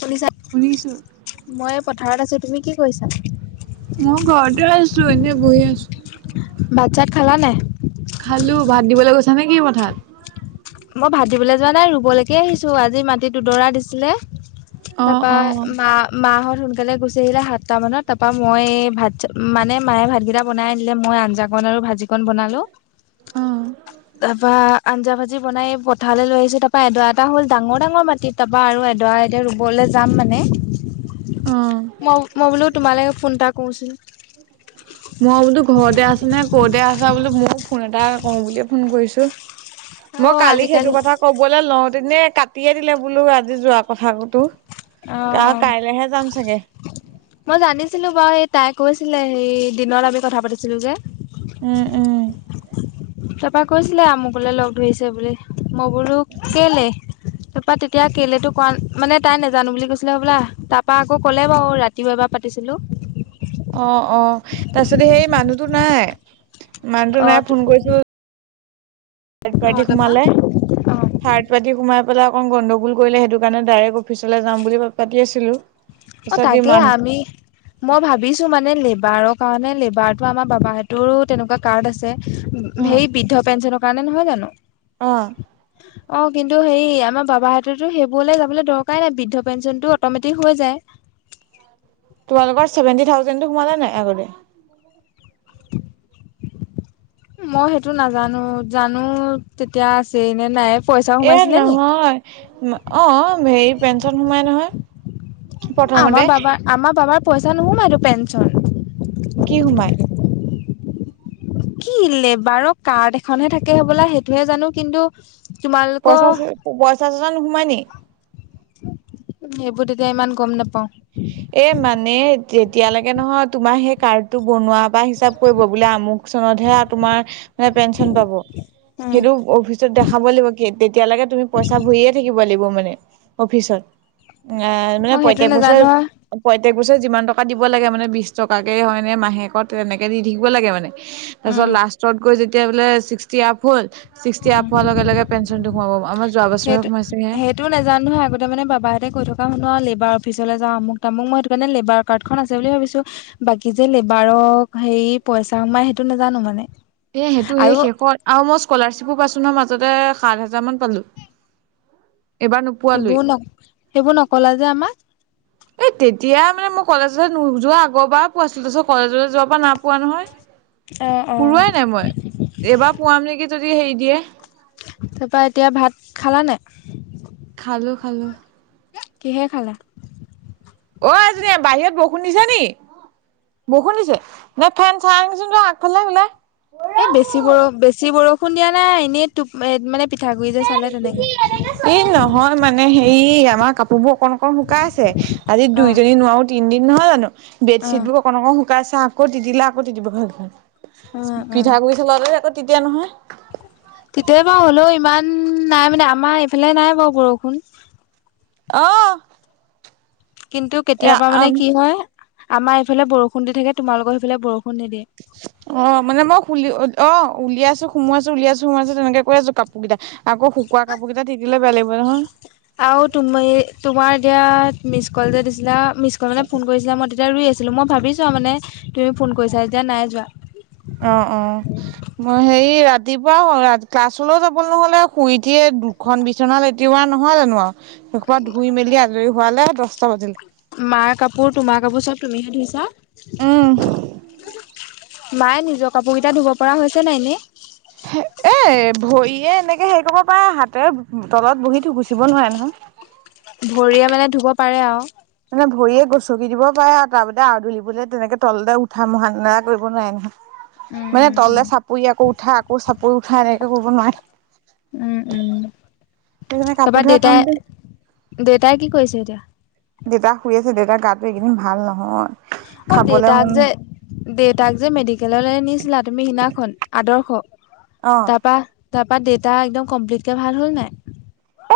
শুনিছা শুনিছো মই পথাৰত আছো তুমি কি কৰিছা মই ঘৰতে আছো এনে বহি আছো ভাত চাত খালা নে নাই খালো ভাত দিবলৈ গৈছা নে কি পথাত মই ভাত দিবলৈ যোৱা নাই ৰুবলৈকে আহিছো আজি মাটি দুদৰা দিছিলে অ তাৰপা অ মা মা হত সোনকালে গুচি আহিলে সাতটা মানত তাৰ পৰা মই ভাত মানে মায়ে ভাতকেইটা বনাই আনিলে মই আঞ্জা কৰ ভাত আৰু ভাজিকন বনালো অ তাপা আঞ্জা ভাজি ি বনাই পথালৈ লৈ আহিছো তাৰপা এডৰা এটা হ'ল ডাঙৰ ডাঙৰ মাটিত তাৰাপা আৰু এডৰা এতিয়া ৰুবলৈ যাম মানে অ ম মই বোলো তোমালৈ ফোন এটা কৰোচোন মই বোলো ঘৰতে আছা নে ক'তে আছা বোলো মোৰ ফোন এটা ক বুলিয়ে ফোন কৰিছো মই অ কালি আজিকালি সেইটো কথা কবলৈ লওঁতে এনে কাটিয়ে দিলে বোলো আজি যোৱা কথাতো অ মই জানিছিলো বাৰু এই তাই কৈছিলে সেই দিনত আমি কথা পাতিছিলো যে উম উম তাপা কৈছিলে আমুকলৈ লগ ধৰিছে বুলি মই বোৰো কেলেই তাৰপা তেতিয়া কেলেতো ক মানে তাই নাজানো বুলি কৈছিলে হবলা তাপা আকৌ ক'লে বাৰু ৰাতিয়ও এবাৰ পাতিছিলো হেল্ল' অ অ তাৰপিছতে হেই মানুহটো নাই মানুহটো অ নাই ফোন কৰিছো থাৰ্ড অ পাৰ্টি তাৰপা সোমালে অ থাৰ্ড পাৰ্টি সোমাই পেলাই অণ গণ্ডগোল কৰিলে সেইটো কাৰণে ডাইৰেক্ট অফিচলৈ যাম বুলি পাতি আছিলো অ তাৰপিছত তাকে ইমান আমি মই ভাবিছো মানে লেবাৰক কাৰণে লেবাৰতটো আমাৰ বাবাহতৰো তেনেকুৱা কাৰ্ড আছে অ সেই বৃদ্ধ পেঞ্চন কাণে নহয় জানো? অ অ' কিন্তু হেই এই আমাৰ বাবাহঁতেতো হেবোৰলে যাবলে দৰকাই নাই, বৃদ্ধ পেঞ্চনটো অট'মেটিক হৈ যায়। তোমালোকৰ চেভেন্টি থাউজেনটো সোমালে নাই আগতে। [inaudible] মই হেটো নাজানো, জানো তেতিয়া আছেই নে নাই। পইচা এ সোমাইছিলে নি নহয়, অ' হেই পেঞ্চন সোমাই নহয়। প্ৰথমতে আমাৰ বাবা, আমাৰ বাবাৰ পইচা নোহোমাইটো পেঞ্চন। কি সোমাই? কি লেবাৰ কাৰ্ড এখনহে থাকে হ'বলা হেটোহে জানো কিন্তু তোমালোকৰ পইচা ছ, পইচা ছচা নোসোমাই নি? উ হেবোৰ তেতিয়া ইমান গম নাপাওঁ। এ মানে তেতিয়ালৈকে নহয় তোমাৰ হেই কাৰ্ডটো বনোৱা পা হিচাপ কৰিব, বোলে আমুক চনতহে তোমাৰ মানে পেঞ্চন পাব। হেটো অফিচত দেখাব লাগিব কে, তেতিয়ালেকে তুমি পইচা ভইয়ে থাকিব লাগিব মানে। নে অফিচত। আ অ মানে সেইটো প্ৰত্যেক বছয়ে, নাজানো প্ৰত্যেক পইচা যিমান টকা দিব লাগে মানে বিছ টকাকে হয়নে মাহেকত তেনেকে দি থাকিব লাগে মানে। তাছত নহয় লাষ্টত গৈ যেতিয়া বোলে ছিক্সটি আপ হ'ল। ছিক্সটি আপ হোৱা লগে লগে পেঞ্চনটো সোমাব। আমা যোৱা বছৰহে সেইটো সোমাইছে। সেইটো নাজানো নহয় আগতে মানে বাবাহঁতে কৈ থকা শুনো আও লেবাৱ অফিচলৈ যাওঁ, আমুক তামুক। মই এটো কাণে লেবাৰ কাৰ্ডখন আছে বুলি ভাবিছোঁ, বাকী যে লেবাৰক হেই পইচা হোমাই হেটো নাজানো মানে। এ হেটো হেই আৰু শেষত আৰু মই স্কলাৰশ্বিপো পাইছ ছো নহয় মাজতে সাত হাজাৰ মান পালোঁ। হেবোৰ নক, হেবোৰ নকলা যে আমাক। এ তেতিয়া মানে মই কলেজলৈ নোযোৱা আগৰ বা পোৱাছিলো। তাছত কলেজলৈ যোৱা পা নাই পোৱা নহয়। পোৰোৱাই নাই মই। এইবাৰ পোৱাম নেকি যদি হেই দিয়ে। তাপা এতিয়া ভাত খালা নাই? খালোঁ খালোঁ। কিহে খালা? অ' আইজনী বাহিৰত বৰষুণ দিছে নি? বষুণ দিছে। নে ফেন চাই আহাচোন যোৱা আগফালে ওলাই। এ বেছি বৰ, বেছি বৰষুণ দিয়া নাই এনেই টোপ, মানে পিঠাগুড়ি যে চালে। তেনেকে। ই নহয় মানে হেই আমাৰ কাপোবোৰ অকন অকন শুকাইছে। আজি অ দুই যদি নোৱাও তিদিন নহয় জানো। অ বেডচিটবোৰ অকণ অকণ শুকাইছে আকৌ তিতিলে আকৌ তিতিব হয়। অ পিঠাগুই চলালে আকৌ তিতে নহয়। তেতিয়াই বাও হ'লেও ইমান নাই মানে, আমাৰ এফালে নাই বাও বৰষুণ। অ'। কিন্তু এ কেতিয়াবা মানে কি হয়, আমাৰ এফালে বৰষুণ দি থাকে তোমালোকৰ সিফালে বৰষুণ নিদিয়ে। [inaudible] অ' মানে মই খুলি, অ' উলিয়াইছো, সোমোৱাইছো, উলিয়াইছো সোমাইছো তেনেকে কৈ আছোঁ কাপোৰগিটা। আকৌ শু কুৱা কাপো গিটা তিতিলে বেয়া লাগিব নহয়। আও তুমি, তোমাৰ এতিয়া মিছ ক'ল যে দিছিলা, মিচ ক'ল মানে ফোন কইছিলা মই তেত এয়া ৰুই আছিলোঁ। মই ভাবিছোঁ আও মানে তুমি ফোন কইছা। এতিয়া নাই যোৱা। তিপুৱা ক্লাছলৈও যাব নহ'লে, শুই উঠিয়ে দুখন বিচনা লেতিওৱা নহয় জানো আও। হেসোপা ধুই মেলি আজই হোৱালে দছটা বাজিল। মাই কাপোৰ, তোমাৰ কাপোৰ চব তুমিহে ধুইছা। উ। মাই নিজৰ কাপোগিটা ধুব পাৰা হৈছে নাই এনে? ভইয়ে এনেকে হেই কইৱ পাই, হাতে তলত বহি থোকোচিব নোৱাই নহয়। ভৰিয়ে মানে ধুব পাৰে আও। মানে ভৰিয়ে গচকি দিব পাৰে [unintelligible] কৰিব নোৱাৰে নহয়। মানে উম তললে উম। চাপৰি আকৌ উঠা, আকৌ চাপৰি উঠা, এনেকে কৰিব নোৱাৰে উম উম। সেইকাৰণে তাপা কাপোৰ ধোৱা দেউতাই, কামটো দেউতাই কি কৰিছে এতিয়া? দেউতা শুই আছে, দেউতাৰ গাতো এইকেইদিন ভাল নহয়। অ খাবলে দেউতাক মন যে দেউতাক যে মেডিকেললৈ নিছিলা তুমি সিনাখনন আদৰ্শ। অ তাৰপা তাৰপা দেউতা একদম কমপ্লিটকে ভাল হ'ল নাই?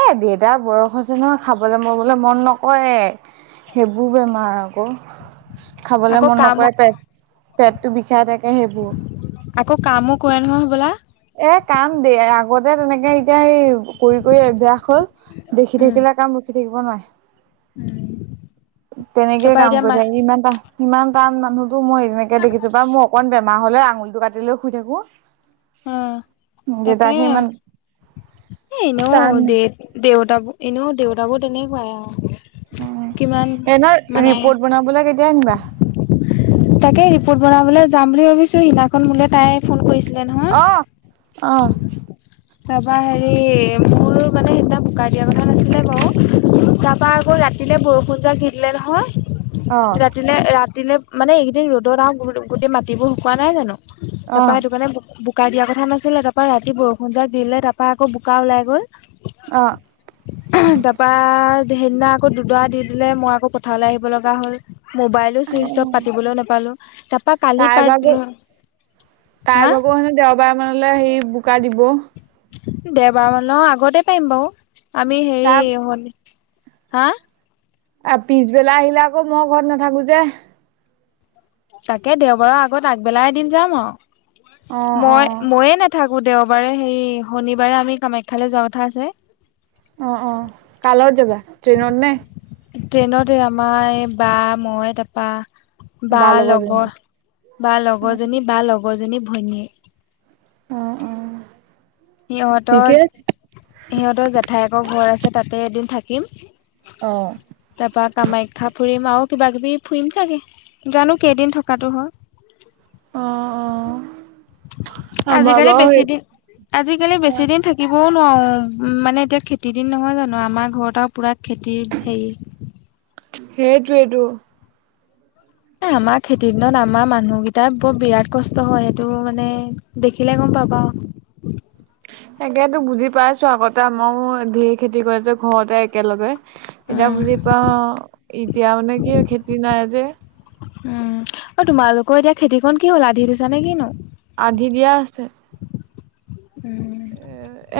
এ দেউতা বয়স হৈছে নহয় খাবলৈ মবলৈ মন নকৰে। সেইবোৰ বেমাৰ আকৌ। খাবলে আকৌ মন কাম নকৰে, পেট পেটটো বিষাই থাকে সেইবোৰ। আকৌ কামো কৰে নহয় হ'বলা। এ কাম দেই আগতে তেনেকে এতিয়া সেই কৰি কৰি অভাবাস হ'ল। দেখি থাকিলে কাম ৰখি থাকিব নোৱাৰে। তেনেকেই তাৰপা কাম এতিয়া কৰি মা থাক, ইমান টান, ইমান টান মানুহ মই এনেকে দেখিছো, পযা মোৰ অকন বেমাৰ হ'লে আঙুলটো কাটি লৈ শুই থাকো। অহ তাকে। দেউতাকহে ইমান এ এনেও টান দে-দেউতাবোৰ এনেও দেউতাবোৰ তেনেকুৱাই আৰু। [unintelligible] কিমান মানে ৰিপৰ্ট বনাবলৈ কেতিয়া আনিবা? তাকেই ৰিপৰ্ট বনাবলৈ যাম বুলি ভাবিছো, সেইদিনাখন মোলে তাই ফোন কৰিছিল। অহ অহ। তাৰপা হেৰি মোৰ মানে সেইদিনা বোকাই দিয়া কথা নাছিলে বাৰু তাৰাপা আকৌ ৰাতিলে বৰষুণ জাক দি দিলে নহয়। অ', ৰাতিলে-ৰাতিলে মানে এইকেইদিন ৰ'দত আৰু গোটেই মাটিবোৰ শুকোৱা নাই জানো! তাৰপা অ', সেইটো কাৰণে বো-বোকাই দিয়া কথা নাছিলে, তাৰাপা ৰাতি বৰ জাক দিলে তাৰপা আকৌ বোকা ওলাই গ'ল। অ'। তাৰপা সেইদিনা আকৌ দুডৰা দি দিলে, মই আকৌ পথাৰলৈ আহিব লগা হ'ল। মোবাইলো চুইচ অফ পাতিবলৈও নাপালো। তাৰপা কালি তাইৰ ভাগো, পাত হা তাইৰ ভাগো হেনো দেওবাৰ মানলৈ সেই বোকা দিব। দেওবাৰ মান আগতে পাৰিম বাৰু, আমি হেৰি তাক শনি হা? আ পিছবেলা আহিলে আকৌ মই ঘৰত নাথাকো যে। তাকে দেওবাৰৰ আগত আগবেলাই এদিন যাম আৰু, অ', মই অ', মইয়ে নো থাকো দেওবাৰে সেই শনিবাৰে আমি কামাখ্যালৈ যোৱা কথা আছে। অ অ কাৰ লগত যাবা? ট্ৰেইনত নে ট্ৰেইনতে যাম মা বা মই তাৰাপা বা লগৰ, বা অ', লগৰজনী বা লগৰজনী ভনীয়ে। অ অ। সিহঁতৰ ঠিকে আছে। সিহঁতৰ জেঠাইকৰ ঘৰ আছে তাতে এদিন থাকিম। অ'। তাৰপা কামাখ্যা ফুৰিম আৰু কিবা কিবি ফুৰিম চাগে, জানো কেইদিন থকাটো হয়। অ', অ', আমাৰ আজিকালি বাৰু বেছি সেই দিন আজিকালি বেছি দিন থাকিব নোৱাৰো, মানে এতিয়া খেতি দিন নহয় জানো, আমাৰ ঘৰত আৰু পুৰা খেতিৰ হেৰি [inaudible] সেইটোৱেইটো। এ আমাৰ খেতি দিনত আমাৰ মানুহ কেইটাৰ বৰ বিৰাট কষ্ট হয় সেইটো মানে দেখিলে গম পাবা। তাকেতো বুজি পাইছো, আগতে আমাও ধেৰ খেতি কৰে যে ঘৰতে একেলগে। এতিয়া উম বুজি পাও, এতিয়া মানে কি খেতি নাই যে। উম অ তোমালোকৰ এতিয়া খেতিকণ কি হলা আঁধি দিছা নে কিনো? আধি দিয়া আছে উম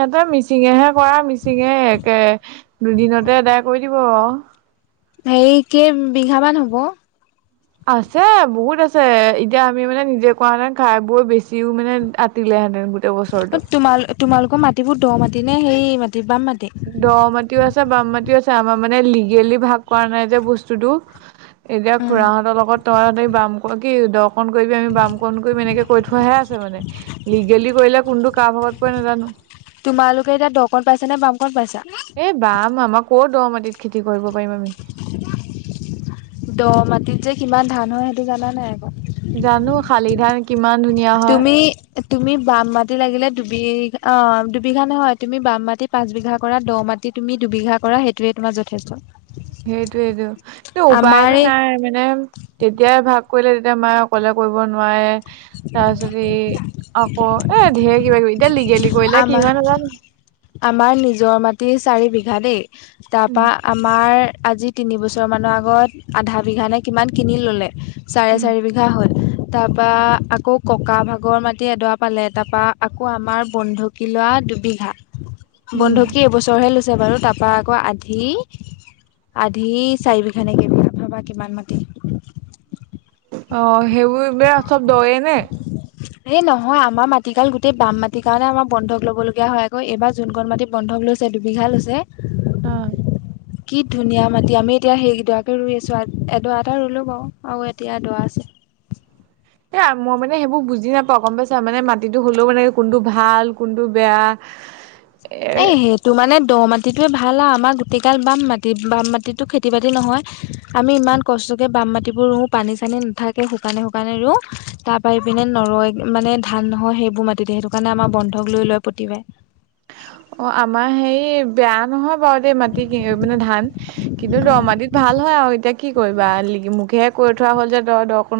এটা মিছ মিচিঙেহে কৰা মিচিঙে একে দুদিনতে আদায় কৰি দিব সেই কে বিঘা মান হব? আছে বহুত আছে এতিয়া আমি মানে নিজে কোৱা হেতেন খাই বৈ বেছিও মানে আতিলেহেঁতেন গোটেই বছৰটো অ তোমাল তোমালোকৰ মাটিবোৰ দ মাটি নে সেই মি দ মাটিও আছে বাম মাটিও আছে আমাৰ মানে লিগেলি ভাগ কৰা নাই যে বস্তুতটো এতিয়া উম খুৰাহঁতৰ লগত তইহঁ বাম ক কি ক কৰিবি আম বাম কণ কৰিম এনেকে কৈ থোৱাহে আছে মানে লিগেলি কৰিলে কোনটো কা ভাগত পৰে নাজানো তোমালোকে এতিয়া দ কণ পাইছা নে বাম কণ পাইছা? ক দ মাটিত খেতি কৰিব? পাৰিম আমি দ মাটিত যে কিমান ধান হয় সেইটো জানা নাই আকৌ? জানো শালি ধান কিমান ধুনীয়া হয় তুমি তুমি বাম মাটি লাগিলে দুবিঘা অ দুবিঘা নহয় তুমি বাম মাটি পাঁচ বিঘা কৰা দ ম মাতি তুমি দুবিঘা কৰা সেইটোয়ে তোমাৰ যথেষ্ট সেইটোয়েইটো এই আমাৰ উপায়টো এই নাই মানে তেতিয়াই ভাব কৰিলে তেতিয়া মায়ে অকলে কৰিব নোৱাৰে তাৰ পিছত ই আকৌ এ ঢেৰ কিবা কিবি এতিয়া লিগেলি কৰিলে কি আমাৰ হয় নাজানো আমাৰ নিজৰ মাটি চাৰি বিঘা দেই উম তাৰপা আমাৰ আজি তিনিবছৰমানৰ আগত আধা বিঘানে কিমান কিনি ল'লে। চাৰে উম চাৰি বিঘা হ'ল। তাৰপৰা আকৌ ককা ভাগৰ মাটি এডৰা পালে। তাৰপৰা আকৌ আমাৰ বন্ধুকী লোৱা দুবিঘা উম বন্ধুকী এইবছৰহে লৈছে বাৰু। তাৰপৰা আকৌ আধি আধি চাৰি বিঘা নেকি ভাবা কিমান মাটি। অ সেইবোৰ বে চব দয়ে নে? এই নহয় আমাৰ মাটিিকাল গোটেই বাম মাটিৰ কাৰণে আমাৰ বন্ধক ল'ব লগীয়া হয় আকৌ। এইবাৰ যোনকণ মাটি বন্ধক লৈছে। দুবিঘা লৈছে। অ। কি ধুনীয়া মাটি আমি এতিয়া সেই কেইডৰাকে ৰুই আছো। এডৰা এটা ৰুলো বাৰু আৰু এতিয়া এডৰা আছে। এ মই মানে সেইবোৰ বুজি নাপাওঁ গম পাইছা। মানে মাটিটো হ'লেও মানে কোনটো ভাল কোনটো বেয়া। এ এই সেইটো মানে দ মাটিটোৱে ভাল আৰু আমাৰ গোটেইকাল বাম মাটিত। বাম মাটিতটো খেতি বাতি নহয় আমি ইমান কষ্ট গোটেই বাম মাটিবোৰ ৰো, পানী চানি নাথাকে। খুকানে, খুকনে ৰোঁ, তাৰ পৰা এইপিনে নৰই মানে ভাল নহয় সেইবোৰ মাটিত, সেইটো কাৰণে আমাৰ বন্ধক লৈ লয় প্ৰতিবাৰে। অ আমাৰ হেৰি বেয়া নহয়। বাৰ দেই মাটি মানে ধান কিন্তু দ উম। মাটিত ভাল হয় আৰু এতিয়া কি কৰিবা মোকহে কৰি থোৱা হ'ল যে তই দক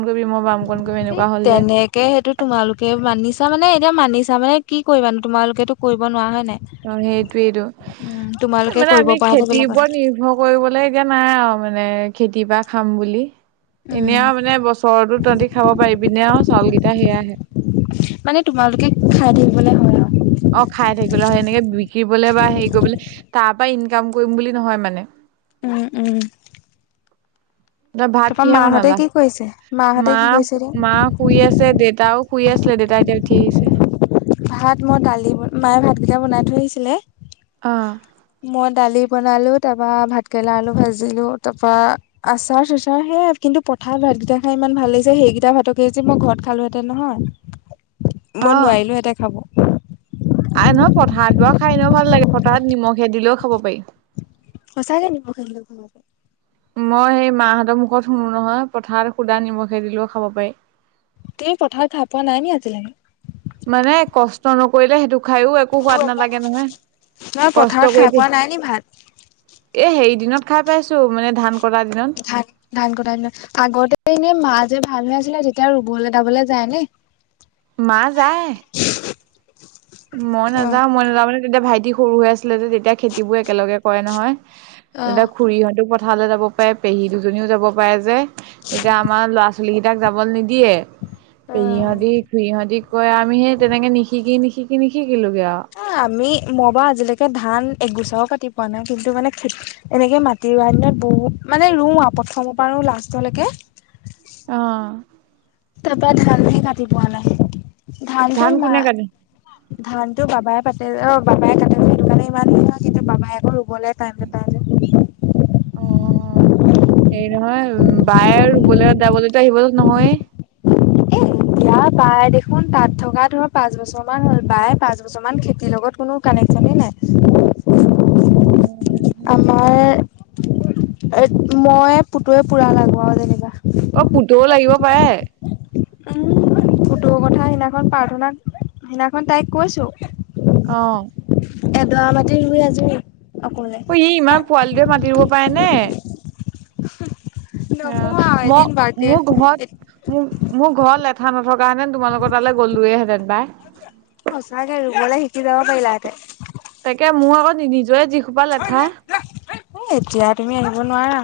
এই তেনেকে সেইটো তোমালোকে মানিছ মানে এতিয়া মানিছা মানে কি কৰিবানো তোমালোকেতো কৰিব নোৱাৰা হয় নাই। অ, উম, সেইটোৱেইটো তোমালোকে মানে কৰিব আমি পৰা হলে খেতিৰ বেলেগ কথা ওপৰত নিৰ্ভৰ কৰিবলৈ এতিয়া নাই আৰু মানে খেতি বা খাম বুলি। এনে আৰু মানে বছৰতো তহতি খাব পাৰিবিনে আৰু চাউল কেইটা সেয়াহে। মানে তোমালোকে খাই থাকিবলৈ হয় আৰু। অ খাই থাকিবলে সনেকে বিক্ৰীবলে বা হেৰি কৰিবলৈ তাৰ ইনকাম কৰিম বুলি নহয় মানে। উম, উম। ত ভাত তাৰপৰা কিহে মাহঁতে বনালা? কি কৰিছে মাহঁতে মা, কি কৰিছে এতিয়া মা শুই আছে, দেউতাও শুই আছিলে, দেতা এতিয়া উঠি আহিছে। ভাত মই দালি বনালো, মায়ে ভাতকেইটা বনাই থৈ আহিছিলে। অ'। মই দালি বনালো, তাৰপা ভাত কেৰেলা আলু ভাজিলো, তাৰ পৰা আচাৰ চাচাৰ সেয়াই কি কিন্তু পথাৰত ভাতকেইটা খাই ইমান ভাল লাগিছে, সেইকেইটা ভাতকে যে মই ঘৰত খালোহেতেন নহয় মই নোৱাৰিলো হেতে খাব। আৰু নহয় পথাৰত বাৰু খাই এনেওঁ ভাল লাগে পথাৰত নিমখে দিলেও খাব পাৰি। সঁচাকে নিমখে হলেওঁ খাব পাৰি। মই সেই মাহঁতৰ মুখত শুনো নহয়, পথাৰত সুদা নিমখে দিলেও খাব পাৰি। তুমি পথাৰত খাই পোৱা নাই নেকি আজিলৈকে? মানে কষ্ট নকৰিলে সেইটো খাইও একো সোৱাদ নালাগে নহয়, নহয় পথাৰত কষ্ট খাই কৰি দি পোৱা নাই নি ভাত? এ হেৰি দিনত খাই পাইছো, মানে ধান কটা দিনত ধান, ধান কটাৰ দিনত, আগতে এনে মাছ যে ভাল হৈ আছিলা, যেতিয়া ৰুবলৈ তাবলৈ যায় নে। মা যায়। মই অ', নাযাওঁ, মই নাযাওঁ মানে তেতিয়া ভাইটি সৰু হৈ আছিলে যে, তেতিয়া খেতি বোৰ একেলগে কৰে নহয়। অ', তেতিয়া খুৰী হঁতেও পথাৰলৈ যাব পাৰে, পেহী দুজনীও যাব পাৰে যে। এতিয়া আমাৰ ল'ৰা ছোৱালী কেইটাক যাব নিদিয়ে। দিয়ে অ', পেহীহঁতি, খুৰীহঁতি কয় আমি সেই তেনেকে নিশিকি, নিশিকি, নিশিকি অ' আমি, মইবা আজিলৈকে ধান একগোছাও কাটি পোৱা নাই কিন্তু মানে খ এনেকে মাটি ৰুৱা দিনত বহুত মানে ৰুৱাও প্ৰথমৰ পৰা লাষ্টলৈকে। অ তাৰপা ধানহে কাটি পোৱা নাই। ধানটো ধান মা, কোনে কাটে ধানটো বাবাই পাতি অ' বাবাই কাটে সেইটো কাৰণে ইমানখিনি নহয় কিন্তু বাবাই আকৌ ৰুবলৈ টাইম নাপায় যে। [inaudible] হেই নহয় উম বায়ে ৰুবলৈ যাবলৈতো আহিব নহয়েই। [inaudible] প্ৰাই দেখোন তাত থকা ধৰ পাঁচ বছৰ মান হ'ল বায় পাঁচ বছৰ মান খেতিৰ লগত কোনো কানেকচনে নাই। আমাৰ এ মই পুতুৱে পুৰা লাগো আৰু যেনিবা। অ' পুতও লাগিব পাৰে। পুটোৰ কথা সিদিনাখন প্ৰাৰ্থনাক সিদিনাখন তাইক কৈছো। অ'। এদৰা মাটি ৰুই আজ অ' ই ইমান পোৱালিটোৱে মাতি ৰুব পাৰে নে? [unintelligible] নকওঁ অ' আৰু ম এদিন বাৰ্থডে মোৰ ঘৰত ম মোৰ ঘ কঠা নথকা হেতেন তোমাৰ লগৰ তালৈ গলোৱেহেঁতেন পাই। সঁচাকে ৰুবলৈ শিকি যাব পাৰিলাহেঁতে। তাকে মোৰ আকৌ নি নিজৱে যি এ এতিয়া তুমি আহিব নোৱাৰা।